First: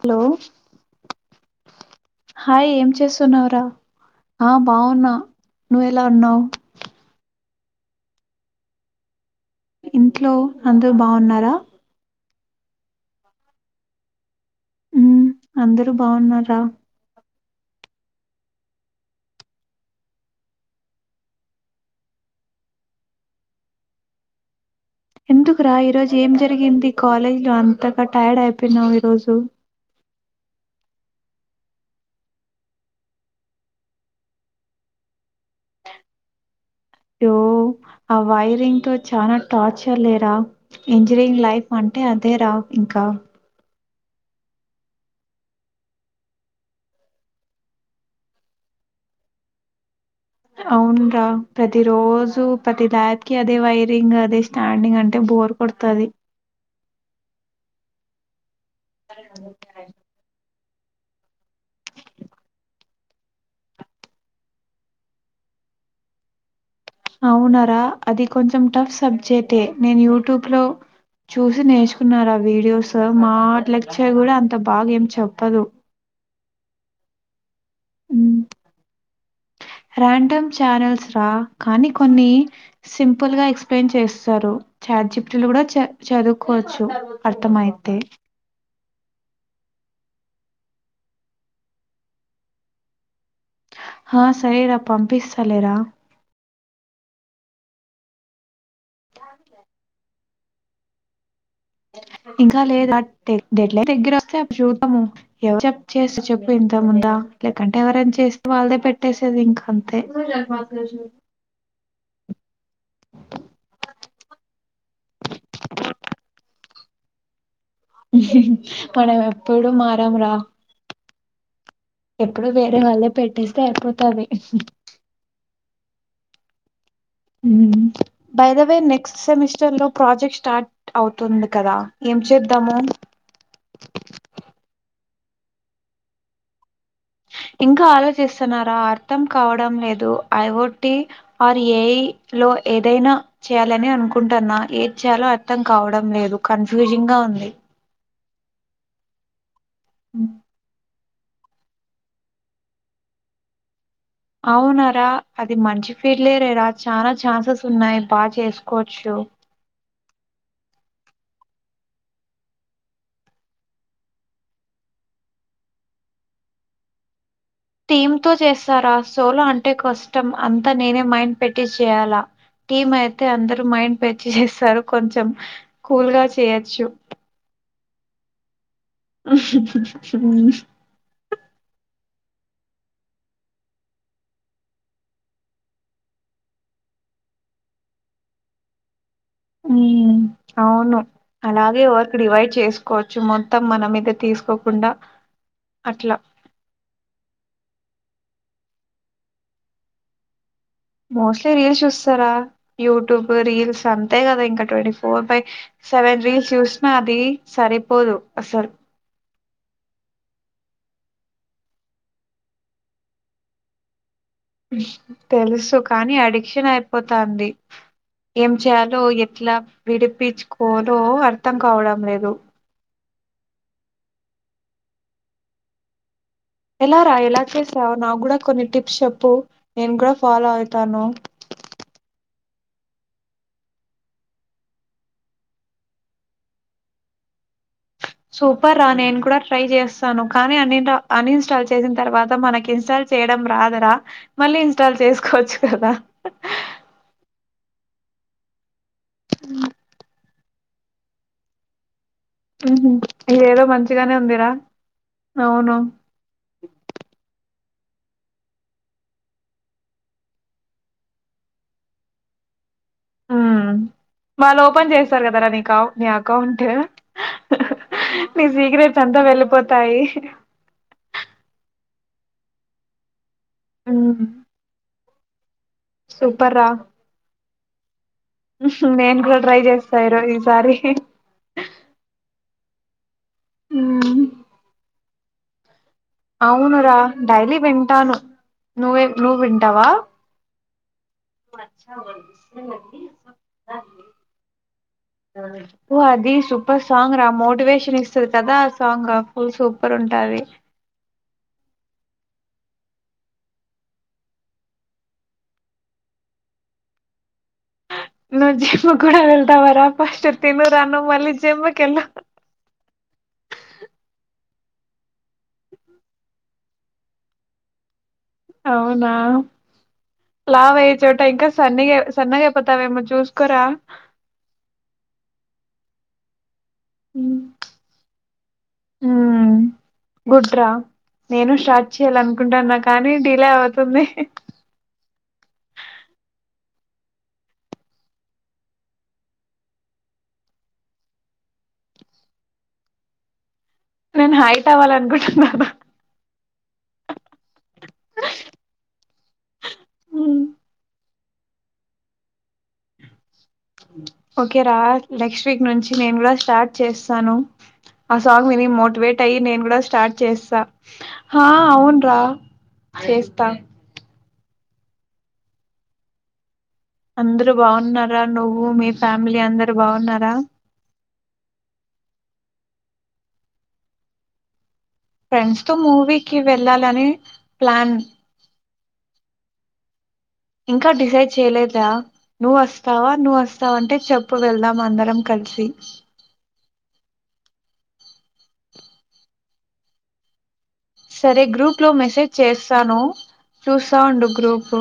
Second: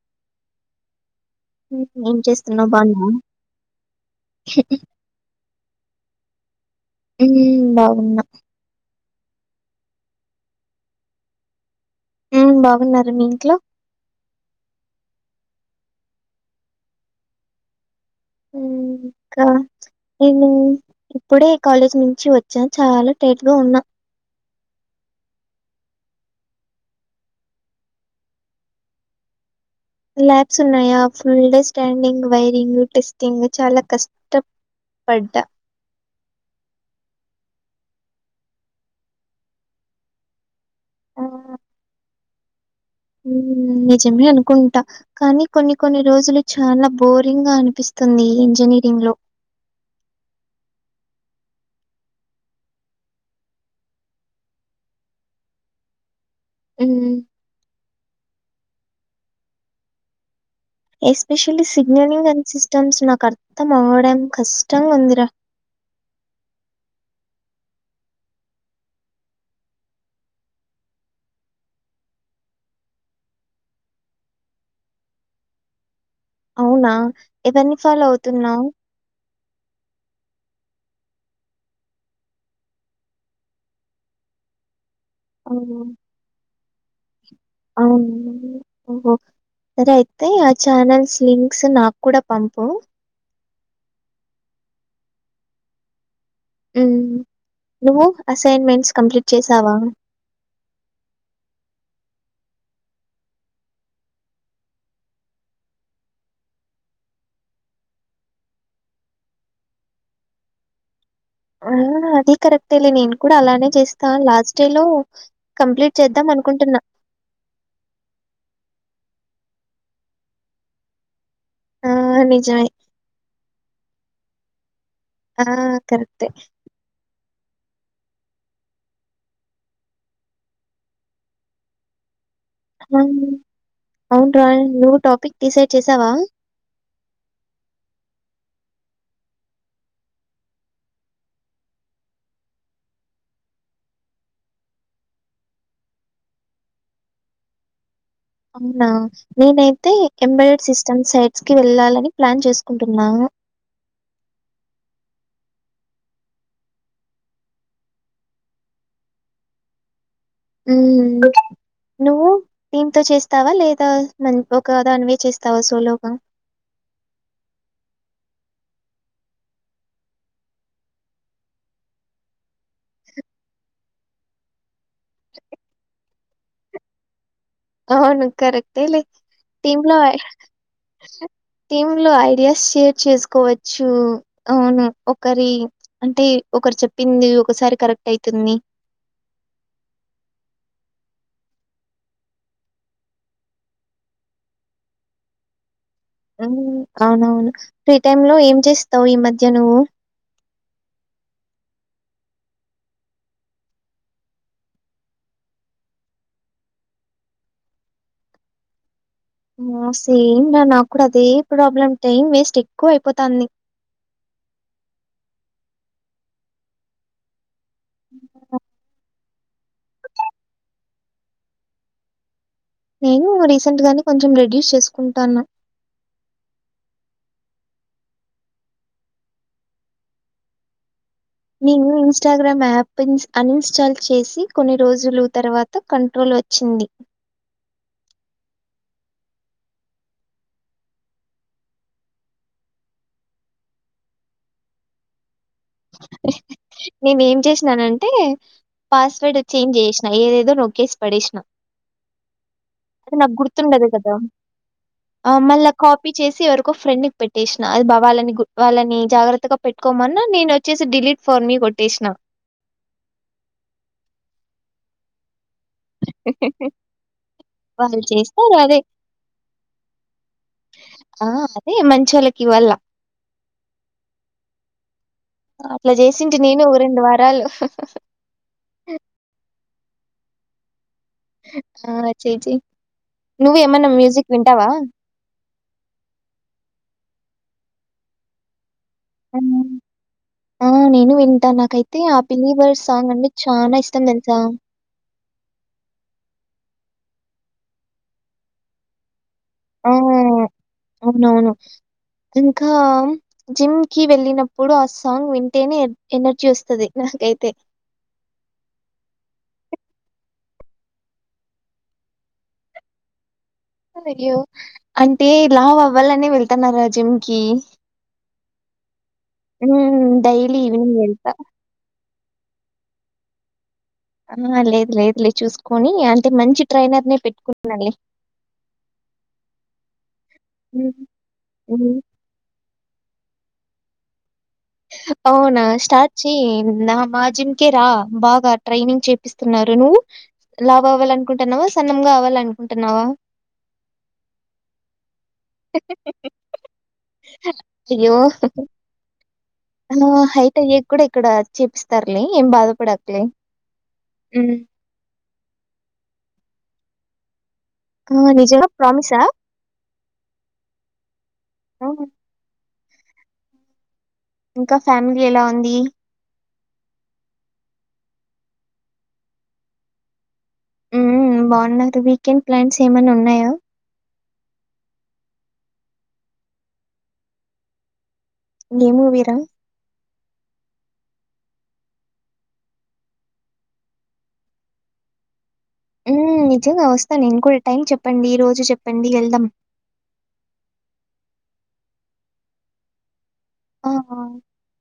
Hello hmm ఏం hi చేస్తున్నావు ఏం బాగున్నావా? చేస్తున్నావురా ఆ బాగున్నా నువ్వు ఎలా ఉన్నావు హు బాగున్నా ఇంట్లో అందరూ బాగున్నారా హు బాగున్నారు మీ ఇంట్లో ఉ అందరూ బాగున్న రా ఇంకా నేను ఇప్పుడే కాలేజ్ నుంచి వచ్చాను చాలా టైట్గా ఉన్నా ఎందుకురా ఈరోజు ఏం జరిగింది కాలేజ్లో అంతగా టైర్డ్ అయిపోయినావ్ ఈరోజు ల్యాబ్స్ ఉన్నాయా full day standing wiring testing చాలా కష్టపడ్డ అయో అ వైరింగ్ తో చనా టార్చర్ లేరా ఇంజనీరింగ్ లైఫ్ అంటే అదేరా ఇంకా ఊ నిజమే అనుకుంటా కానీ కొన్ని కొన్ని రోజులు చాలా బోరింగ్ గా అనిపిస్తుంది ఈ ఇంజనీరింగ్ లో అవున్రా ప్రతి రోజు ప్రతి దాారికి అదే వైరింగ్ అదే స్టాండింగ్ అంటే బోర్ కొడుతది హు [inaudible] ఎస్పెషల్లీ సిగ్నలింగ్ అండ్ సిస్టమ్స్ నాకు అర్థం అవ్వడం కష్టంగా ఉందిరా అవునార అది కొంచెం టఫ్ సబ్జెక్టే నేను యూట్యూబ్ లో చూసి నేర్చుకున్నారా వీడియోస్ మా లెక్చర్ కూడా అంత బాగా ఏం చెప్పదు అవునా ఎవరిని ఫాలో అవుతున్నావు రాండమ్ ఛానల్స్ రా కానీ కొన్ని సింపుల్ గా ఎక్స్ప్లెయిన్ చేస్తారు చాట్ జిప్టులు కూడా అవును చ చదువుకోవచ్చు అర్థం అయితే అవును ఓహో సరే అయితే ఆ ఛానల్స్ లింక్స్ నాకు కూడా పంపు ఆ సరేరా పంపిస్తలేెరా ఉం నువ్వు అసైన్మెంట్ కంప్లీట్ చేసావా ఇంకా లేదు యాక్టీ డెడ్ లే దగ్గర వస్తే అప్పుడు చూద్దాం ఎవరు చె చేస్త చెప్పు ఇంతముందా లేకంటే ఎవరైనా చేస్తే వాళ్ళదే పెట్టేసేది ఇంకా అంతే ఆ! అది కరెక్టేలే నేను కూడా అలానే చేస్తా లాస్ట్ డే లో కంప్లీట్ చేద్దాం అనుకుంటున్నా మనం ఎప్పుడు మారాం రా ఆ! ఎప్పుడు నిజమే. వేరే వాళ్ళే పెట్టిస్తే అయిపోతాది ఆ కరక్టే బైదవే నెక్స్ట్ సెమిస్టర్ లో ప్రాజెక్ట్ స్టార్ట్ అవుతుంది కదా ఏం చే హ అవును రా టాపిక్ డిసైడ్ చేసావా ఇంకా ఆలోచిస్తున్నారా అర్థం కావడం లేదు ఐ టి ఆర్ ఏ లో ఏదైనా చేయాలని అనుకుంటాన్నా ఏది చేయాలో అర్థం కావడం లేదు కన్ఫ్యూజింగ్ గా ఉంది అవునా నేనై తే ఎంబడ్ సిస్ స్టం సైట్స్ కి వెళ్ళాలని ప్లాన్ చేసుకుంటున్నాను అవునార అది మంచి ఫీల్డ్ లేరరా చానా ఛాన్సెస్ ఉన్నాయి బాగా చేసుకోవచ్చు నువ్వు టీమ్ తో చేస్తావా లేదా మ ఒకదాన్వే చేస్తావా సోలోగా టీమ్ తో చేస్తారా సోలో అంటే కష్టం అంతా నేనే మైండ్ పెట్టి చేయాలా టీమ్ అయితే అందరుూ మైండ్ పెట్టి చేస్తారు కొంచెం కూల్గాచే చేయాచ్చు అవును కరెక్ట్ తెలే టీమ్ లో హ్మ్. టీమ్ లో అయి ఎస్ షేర్ చేసుకోవచ్చు అవును ఒకరి అంటే ఒకరు చెప్పింది ఒకసారి కరెక్ట్ అయితుంది అవును అలాగే వర్కు డివైడ్ చేసుకోవచ్చు మొత్తం మన మీద తీసుకోకుండా అట్లా. అవును అవునవును ఫ్రీ టైమ్ లో ఏం చెస్థావ్ ఈ మధ్య నువ్వు మోస్ట్లీ రీల్స్ చూస్తారా యూట్యూబ్ రీల్స్ అంతే కదా ఇంకా twenty four by seven reels చూసినా అది సరిపోదు అసలు సేమ్ రా నాకు కూడా అదే ప్రాబ్లం టైం వేస్ట్ ఎక్కువ అయిపోతాంది తెలుసు కానీ అడిక్షన్ అయిపోతంది ఏం చయలో ఎప్ ఇట్లా విడిపించుకోలో అర్థం కావడం లేదు నేను రీసెంట్ గానే కొంచెం రెడ్యూస్ చేసుకుంటానా ఎలా రా ఎలా చేసావు నా కూడా కొన్ని టిప్స్ చెప్పు నేను కూడా ఫాలో అయితాను నేను ఇన్స్టాగ్రామ్ యాప్ అన్ఇన్స్టాల్ చేసి కొన్ని రోజులు తర్వాత కంట్రోల్ వచ్చింది సూపర్ రా నేను కూడా ట్రై చేస్తాను కానీ అ అన్ఇన్స్టాల్ చేసిన తర్వాత మనకి ఇన్స్టాల్ చేయడం రాదు రా మళ్ళీ ఇన్స్టాల్ చేసుకోవచ్చు కదా నేను ఏం చేస్త న్నానంటే పాస్వర్డ్ చేంజ్ చేసిన ఏదేదో నొక్కేసి పిడెసినా ఉహు అది నాకు ఇదేదో గుర్తుండదు కదా మంచిగానే ఉందిరా ఆ మళ్ళీ అవును కాపీ చేసి ఎవరికో ఫ్రెండ్ కి పెట్టేసా ఆది బా వాళ్ళని వాళ్ళని జాగ్రత్తగా పెట్టుకోమన్నా నేను వచి చి ఏసీ డిలీట్ ఫర్ మీ కొట్టేసిన ఉమ్ వాళ్ళు ఓపెన్ చేస్తారు కదా నీ నీ అకౌంట్ వాళ్ళు నీ చేస్తారు అదే సీక్రెట్స్ అంతా వెళ్ళిపోతాయి చొల్లకి ఇవాలా ఉమ్ అట్లా చేసింటి సూపర్ నేను రా రెండు వారాలు హు హు సరే ఈసారి ఆ చేయి చేయి నువ్వు ఏమన్నా ఉమ్, మ్యూజిక్ వింటావా అవును రా డైలీ వింటాను నువ్వే ఆ నువ్వు వింటావా ఆ నేను వింటా నాకైతే ఆ బిలీవర్ సాంగ్ అంటే చాలా ఇష్టం తెలుసా ఓ అది సూపర్ సాంగ్ రా మోటివేషన్ ఇస్తుది కదా ఆ సాంగ్ ఫుల్ ఆ సూపర్ ఉంటది అవునవును ఉమ్ ఇంకా జిమ్ కి వెళ్ళినప్పుడు ఆ సాంగ్ వింటేనే ఎనర్జీ వస్తుంది నాకైతే నువ్వు జిమ్ కూడా వెళ్తావా రా ఫస్ట్ తిను రా నువ్వు మళ్లీ జిమ్కి వెళ్ళు అయ్యో అంటే లావు అవ్వాలని వెళ్తన్నారు జిమ్ కి అవు నా డైలీ లావు అయ్యే ఈవినింగ్ చోట వెళ్తా. ఇంకా సన్నగా సన్నగా అయపోతావేమో చూసుకోరా ఆ లేదు లేదు లేదు చూసుకొని అంటే మంచి ట్రైనర్ ని పెట్టుకున్నాలే ఉమ్ గుడ్ రా నేను స్టార్ట్ చెయ్యాలి అనుకుంటున్నాను కానీ డిలే అవుతుంది అవునా స్టార్ట్ చెయ్ నా మా జిమ్ కే రా బాగా ట్రైనింగ్ చేపిస్తున్నారు నువ్వు లావు అవ్వాలనుకుంటున్నావా సనమ్గా అవ్వాల అనుకుంటున్నావా నేను హైట్ అవ్వాలనుకుంటునారా అయ్యో నువ్వు ఉమ్. హైట్ అయ్యాక కూడా ఇక్కడ చేూపిస్తారులే ఏం బాధపడకులే హ్మ్. ఓకే రా నెక్స్ట్ వీక్ నుంచి నేనుకూడా స్టార్ట్ చేస్తాను ఆ సాంగ్ విని నిజంగా ప్రామిసా? మోటివేట్ అయి నేను కూడా స్టార్ట్ చేస్తా హా ఆ! అవును్రా చేస్తా ఇంకా ఫ్యామిలీ ఎలా ఉంది అందరు బాగున్నా రా నువ్వు మీ ఫ్యామిలీ అందరు బాగున్నారా హ్మ్ బాగున్నారు వీకెండ్ ప్లాన్స్ ఏమయిన ఉన్నాయా ఫ్రెండ్స్ తో మూవీకి వెళ్ళాలని ప్లాన్ ఏ మూవీరా ఇంకా డిసైడ్ చేయలేద్‌రా నువ్వ్ వస్తావా నువ్వ్ వస్తావంటే చెప్పు వెళ్దాం అందరం కలిసి హ్మ్. నిజంగా వస్తా నేను కూడా టైం చెప్పండి ఈ రోజు చెప్పండి వెళ్దాం సరే గ్రూప్‌లో మెసేజ్ చేస్తాను ఆ! చూస్తా ఉండు గ్రూపు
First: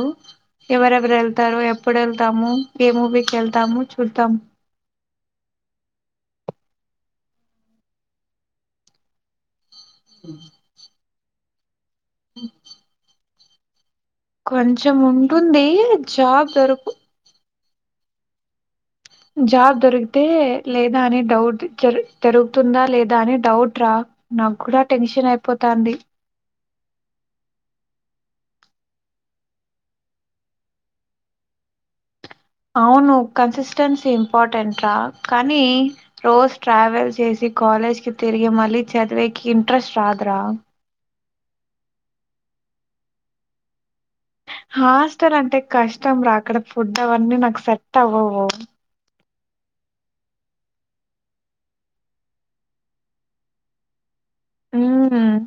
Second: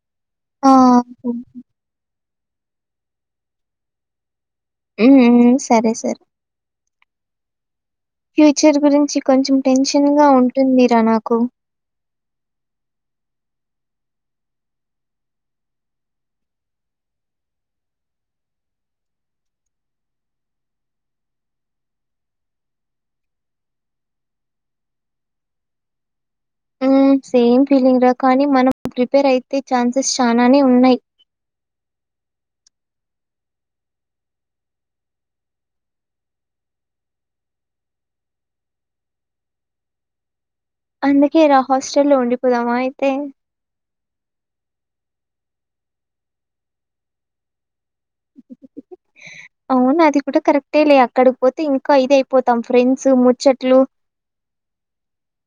ఆ! ఎవరెవరు హ్మ్. వెళ్తారు ఎప్పుడు వెళ్ తాము ఏం మూవీకి వెళ్తామో చూద్దాం హ్మ్ సరే సరే ఫ్యూచర్ గురించి కొంచెం టెన్షన్‌గా ఉంటుందిరా నాకు హ్మ్ కొంచెం ఉంటుంది జాబ్ దొరుకు జాబ్ దొరికితే లేదా అని డౌట్ దొరుకుతుందా లేదా అని డౌట్‌రా నాక్కూడా టెన్షన్ అయిపోతాంది సేమ్ ఫీలింగ్ రా కానీ మనం ప్రిపేర్ అయితే ఛాన్సెస్ చానానే ఉన్నాయి అవును కన్సిస్టెన్సీ ఇంపార్టెంట్ రా కానీ రోజు ట్రావెల్ చేసి కాలేజ్‌కీ‌‌ తిరిగి మళ్ళీ చదివేకి ఇంట్రెస్ట్ రాదురా అందుకే రా హాస్టల్లో ఉండిపోదామా అయితే హాస్టల్ అంటే కష్టం రా అక్కడ ఫుడ్ అవన్నీ నాకు సెట్ టవ్వవు అవును అది కూడా కరెక్టేలే అక్కడపోతే ఇంకా ఇదైపోతాం ఫ్రెండ్స్ ముచ్చట్లు హ్మ్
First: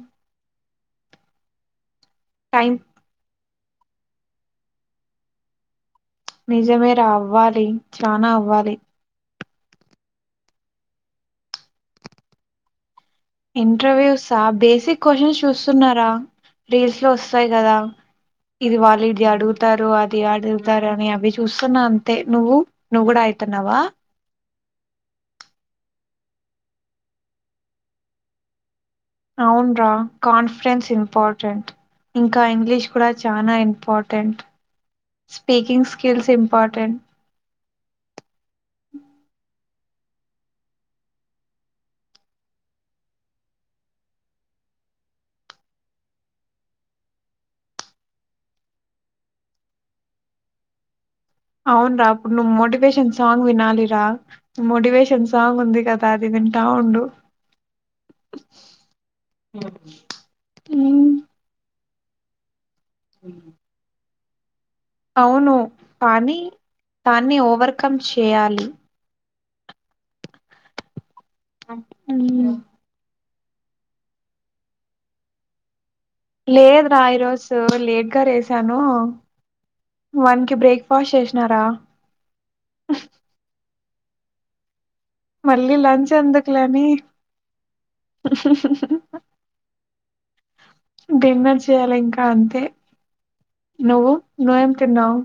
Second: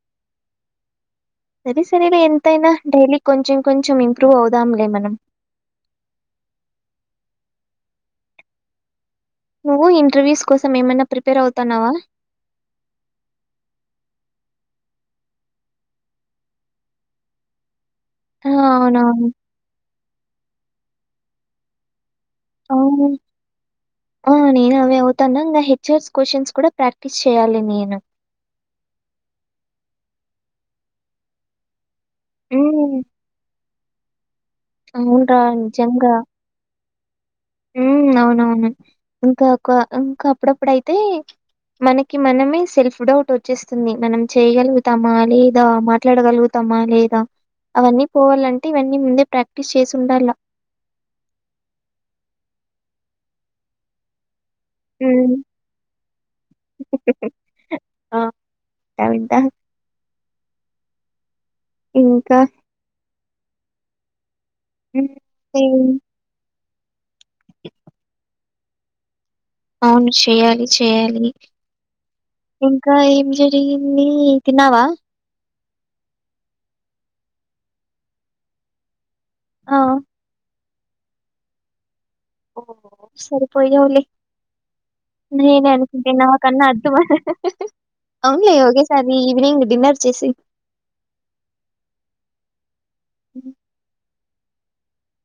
సరే స ఫిరుడు ఎంతైనా టైం డైలీ కొంచెం కొంచెం ఇంప్రూవ్ అవుదాంలే మనం నిజమేరా అవ్వాలి చానా అవ్వాలి నువ్వు ఇంటర్వ్యూస్ కోసం ఏమైనా ప్రిపేర్ అవుతాన్నావా ఇంటర్వ్యూసా బేసిక్ క్వశ్చన్స్ చూస్తున్నారా రీల్స్‌లో వస్తాయ్ కదా ఆ! ఇది వాళ్ళు ఇది అవునవును. అడుగుతారు అది అడుగు తారాని అవి చూస్తున్నాను ఆ అవు నేను అవేవతన్నా హెచ్చర్స్ క్వశ్చన్స్ కూడా ప్రాక్టీస్ చేయ్యాలి నేను అవున్రా కాన్ఫిడెన్స్ ఇంపార్టెంట్ ఇంకా ఇంగ్లీష్ హ్మ్. కూడా చానా ఇం ఇంపార్ర్టెంట్ అవునురా స్పీకింగ్ స్కిల్స్ ఇంపార్ర్టెంట్ ఊ అవునవును ఇంకొక ఇంకా అప్పుడప్పుడ అయితే మనకి మనమే సెల్ఫ్ డౌట్ వచ్చేస్తుంది మనం చేయగలుగుతామా లేదా మాట్లాడగలుగుతామా లేదా అవన్నీ పోవాలంటే ఇవన్నీ ముందే ప్రాక్టీస్ చేసి ఉండాల అవున రా అప్పుడు నువ్వు మోటివేషన్ సాంగ్ వినాలిరా మోటివేషన్ హ్మ్. సాంగ్ ఉంది కదా అది వింటా ఉండు ఆ! వింటా, వింటా. ఊ ఇంకా ఊ హ్మ్. అవును ఏం పానీ దాన్ని ఓవర్కమ్ చేయాలి అవును చేయాలి చెయాలి మ్మ్. ఇంకా ఏం జెప్ నీను తినవా లేదు రా ఈరోజు లేట్గా రేసాను ఆ! వన్కి బ్రేక్ వాష్ చేేషనాడా సరిపోయి ఎవర్ని నేనే మళ్ళీ అనుకుంటే లంచ్ నా కన్నా ఎందుకులని అద్దుమ అవున్లే ఒగేసారి ఈవనింగ్ డిన్నర్ చేేసియ్ డిన్నర్ చేయాలి ఇంకా అంతే నువ్వు నాయనుకున్నావ్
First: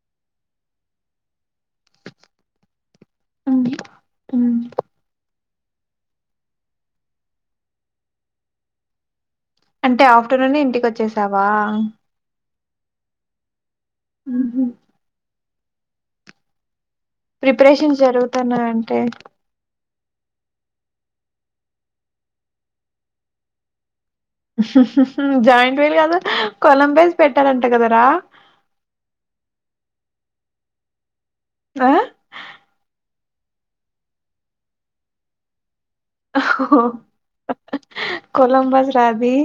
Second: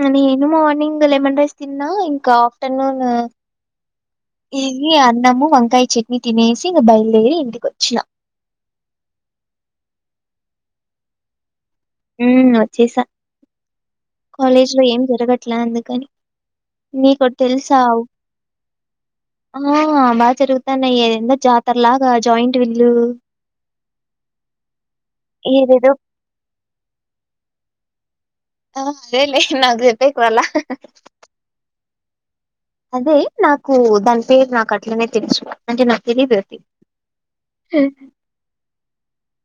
నేను ఈన మార్నింగ్ లెమన్ రైస్ తిన్నా ఇంకా ఆఫ్టర్నూన్ ఇది అన్నము వంకాయ చట్నీ తినేసి ఇగ బయలుదేరి ఇంటికి ఒచ్చినా అంటే ఆఫ్టర్నూన్ ఇంటికి వచ్చేసావా హ వచ్చేసా కాలేజ్ లో ఏం జరగట్ అట్లా అందుకని నీకోటి తెలుసా ప్రిపరేషన్ జరుగుతున్నాయంటే ఆ బాగా జరుగుతాన్నాయి ఏందో జాతర్లాగా జాయింట్ విల్లు [unintelligible] ఊ జాయింట్ ఏదేదో వీల్ కాదు కొలంబస్ పెట్టారంట కదా ఆ ఆ లే లే నాకు జెప్పెక్ వల్ల ఆ అదే నాకు దాని పేరు నాకు అట్లనే తెలుసు అంటే నాకు తెలియదు అది ఓ కొలంబస్ రా అది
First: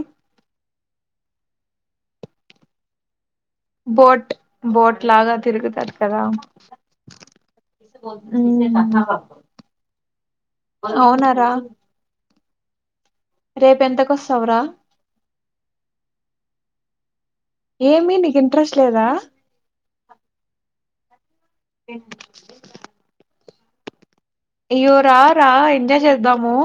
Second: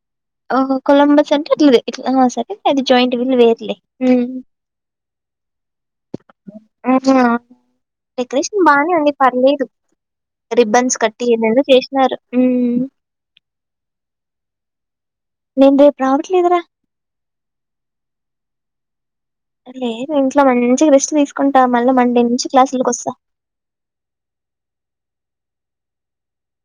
ఓహో కొలంబస్ అంటే అట్ల తెల్ ఇట్లా సరే అది జాయింట్ వీలు వేర్ బోట్ బోట్ లాగా తిరుగుతది కదా ఆహా, డెకరేషన్ బానే ఉంది పర్లేదు రిబ్బన్స్ కట్టి ఎందెందో చేసినారు హుమ్ రేపెంతకొస్తవు రా నేన్ రేపు రావట్లేదు రా ఏమి నీకు ఇంట్రెస్ట్ లేదా లేదు ఇంట్లో మంచిగా రెస్ట్ తీసుకు కుంటా మళ్ళ మండే నుంచి క్లాసుల్ కొస్తా అయ్యో రా రా ఎంజాయ్ చేద్దాము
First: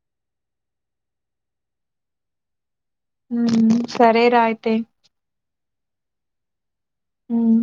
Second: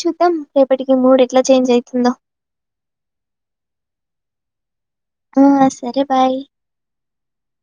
చూద్దాం రేపటికి మూడ్ ఎట్లా చేంజ్ అయితుందో సరేరా అయితే ఆ సరే బాయ్ హుమ్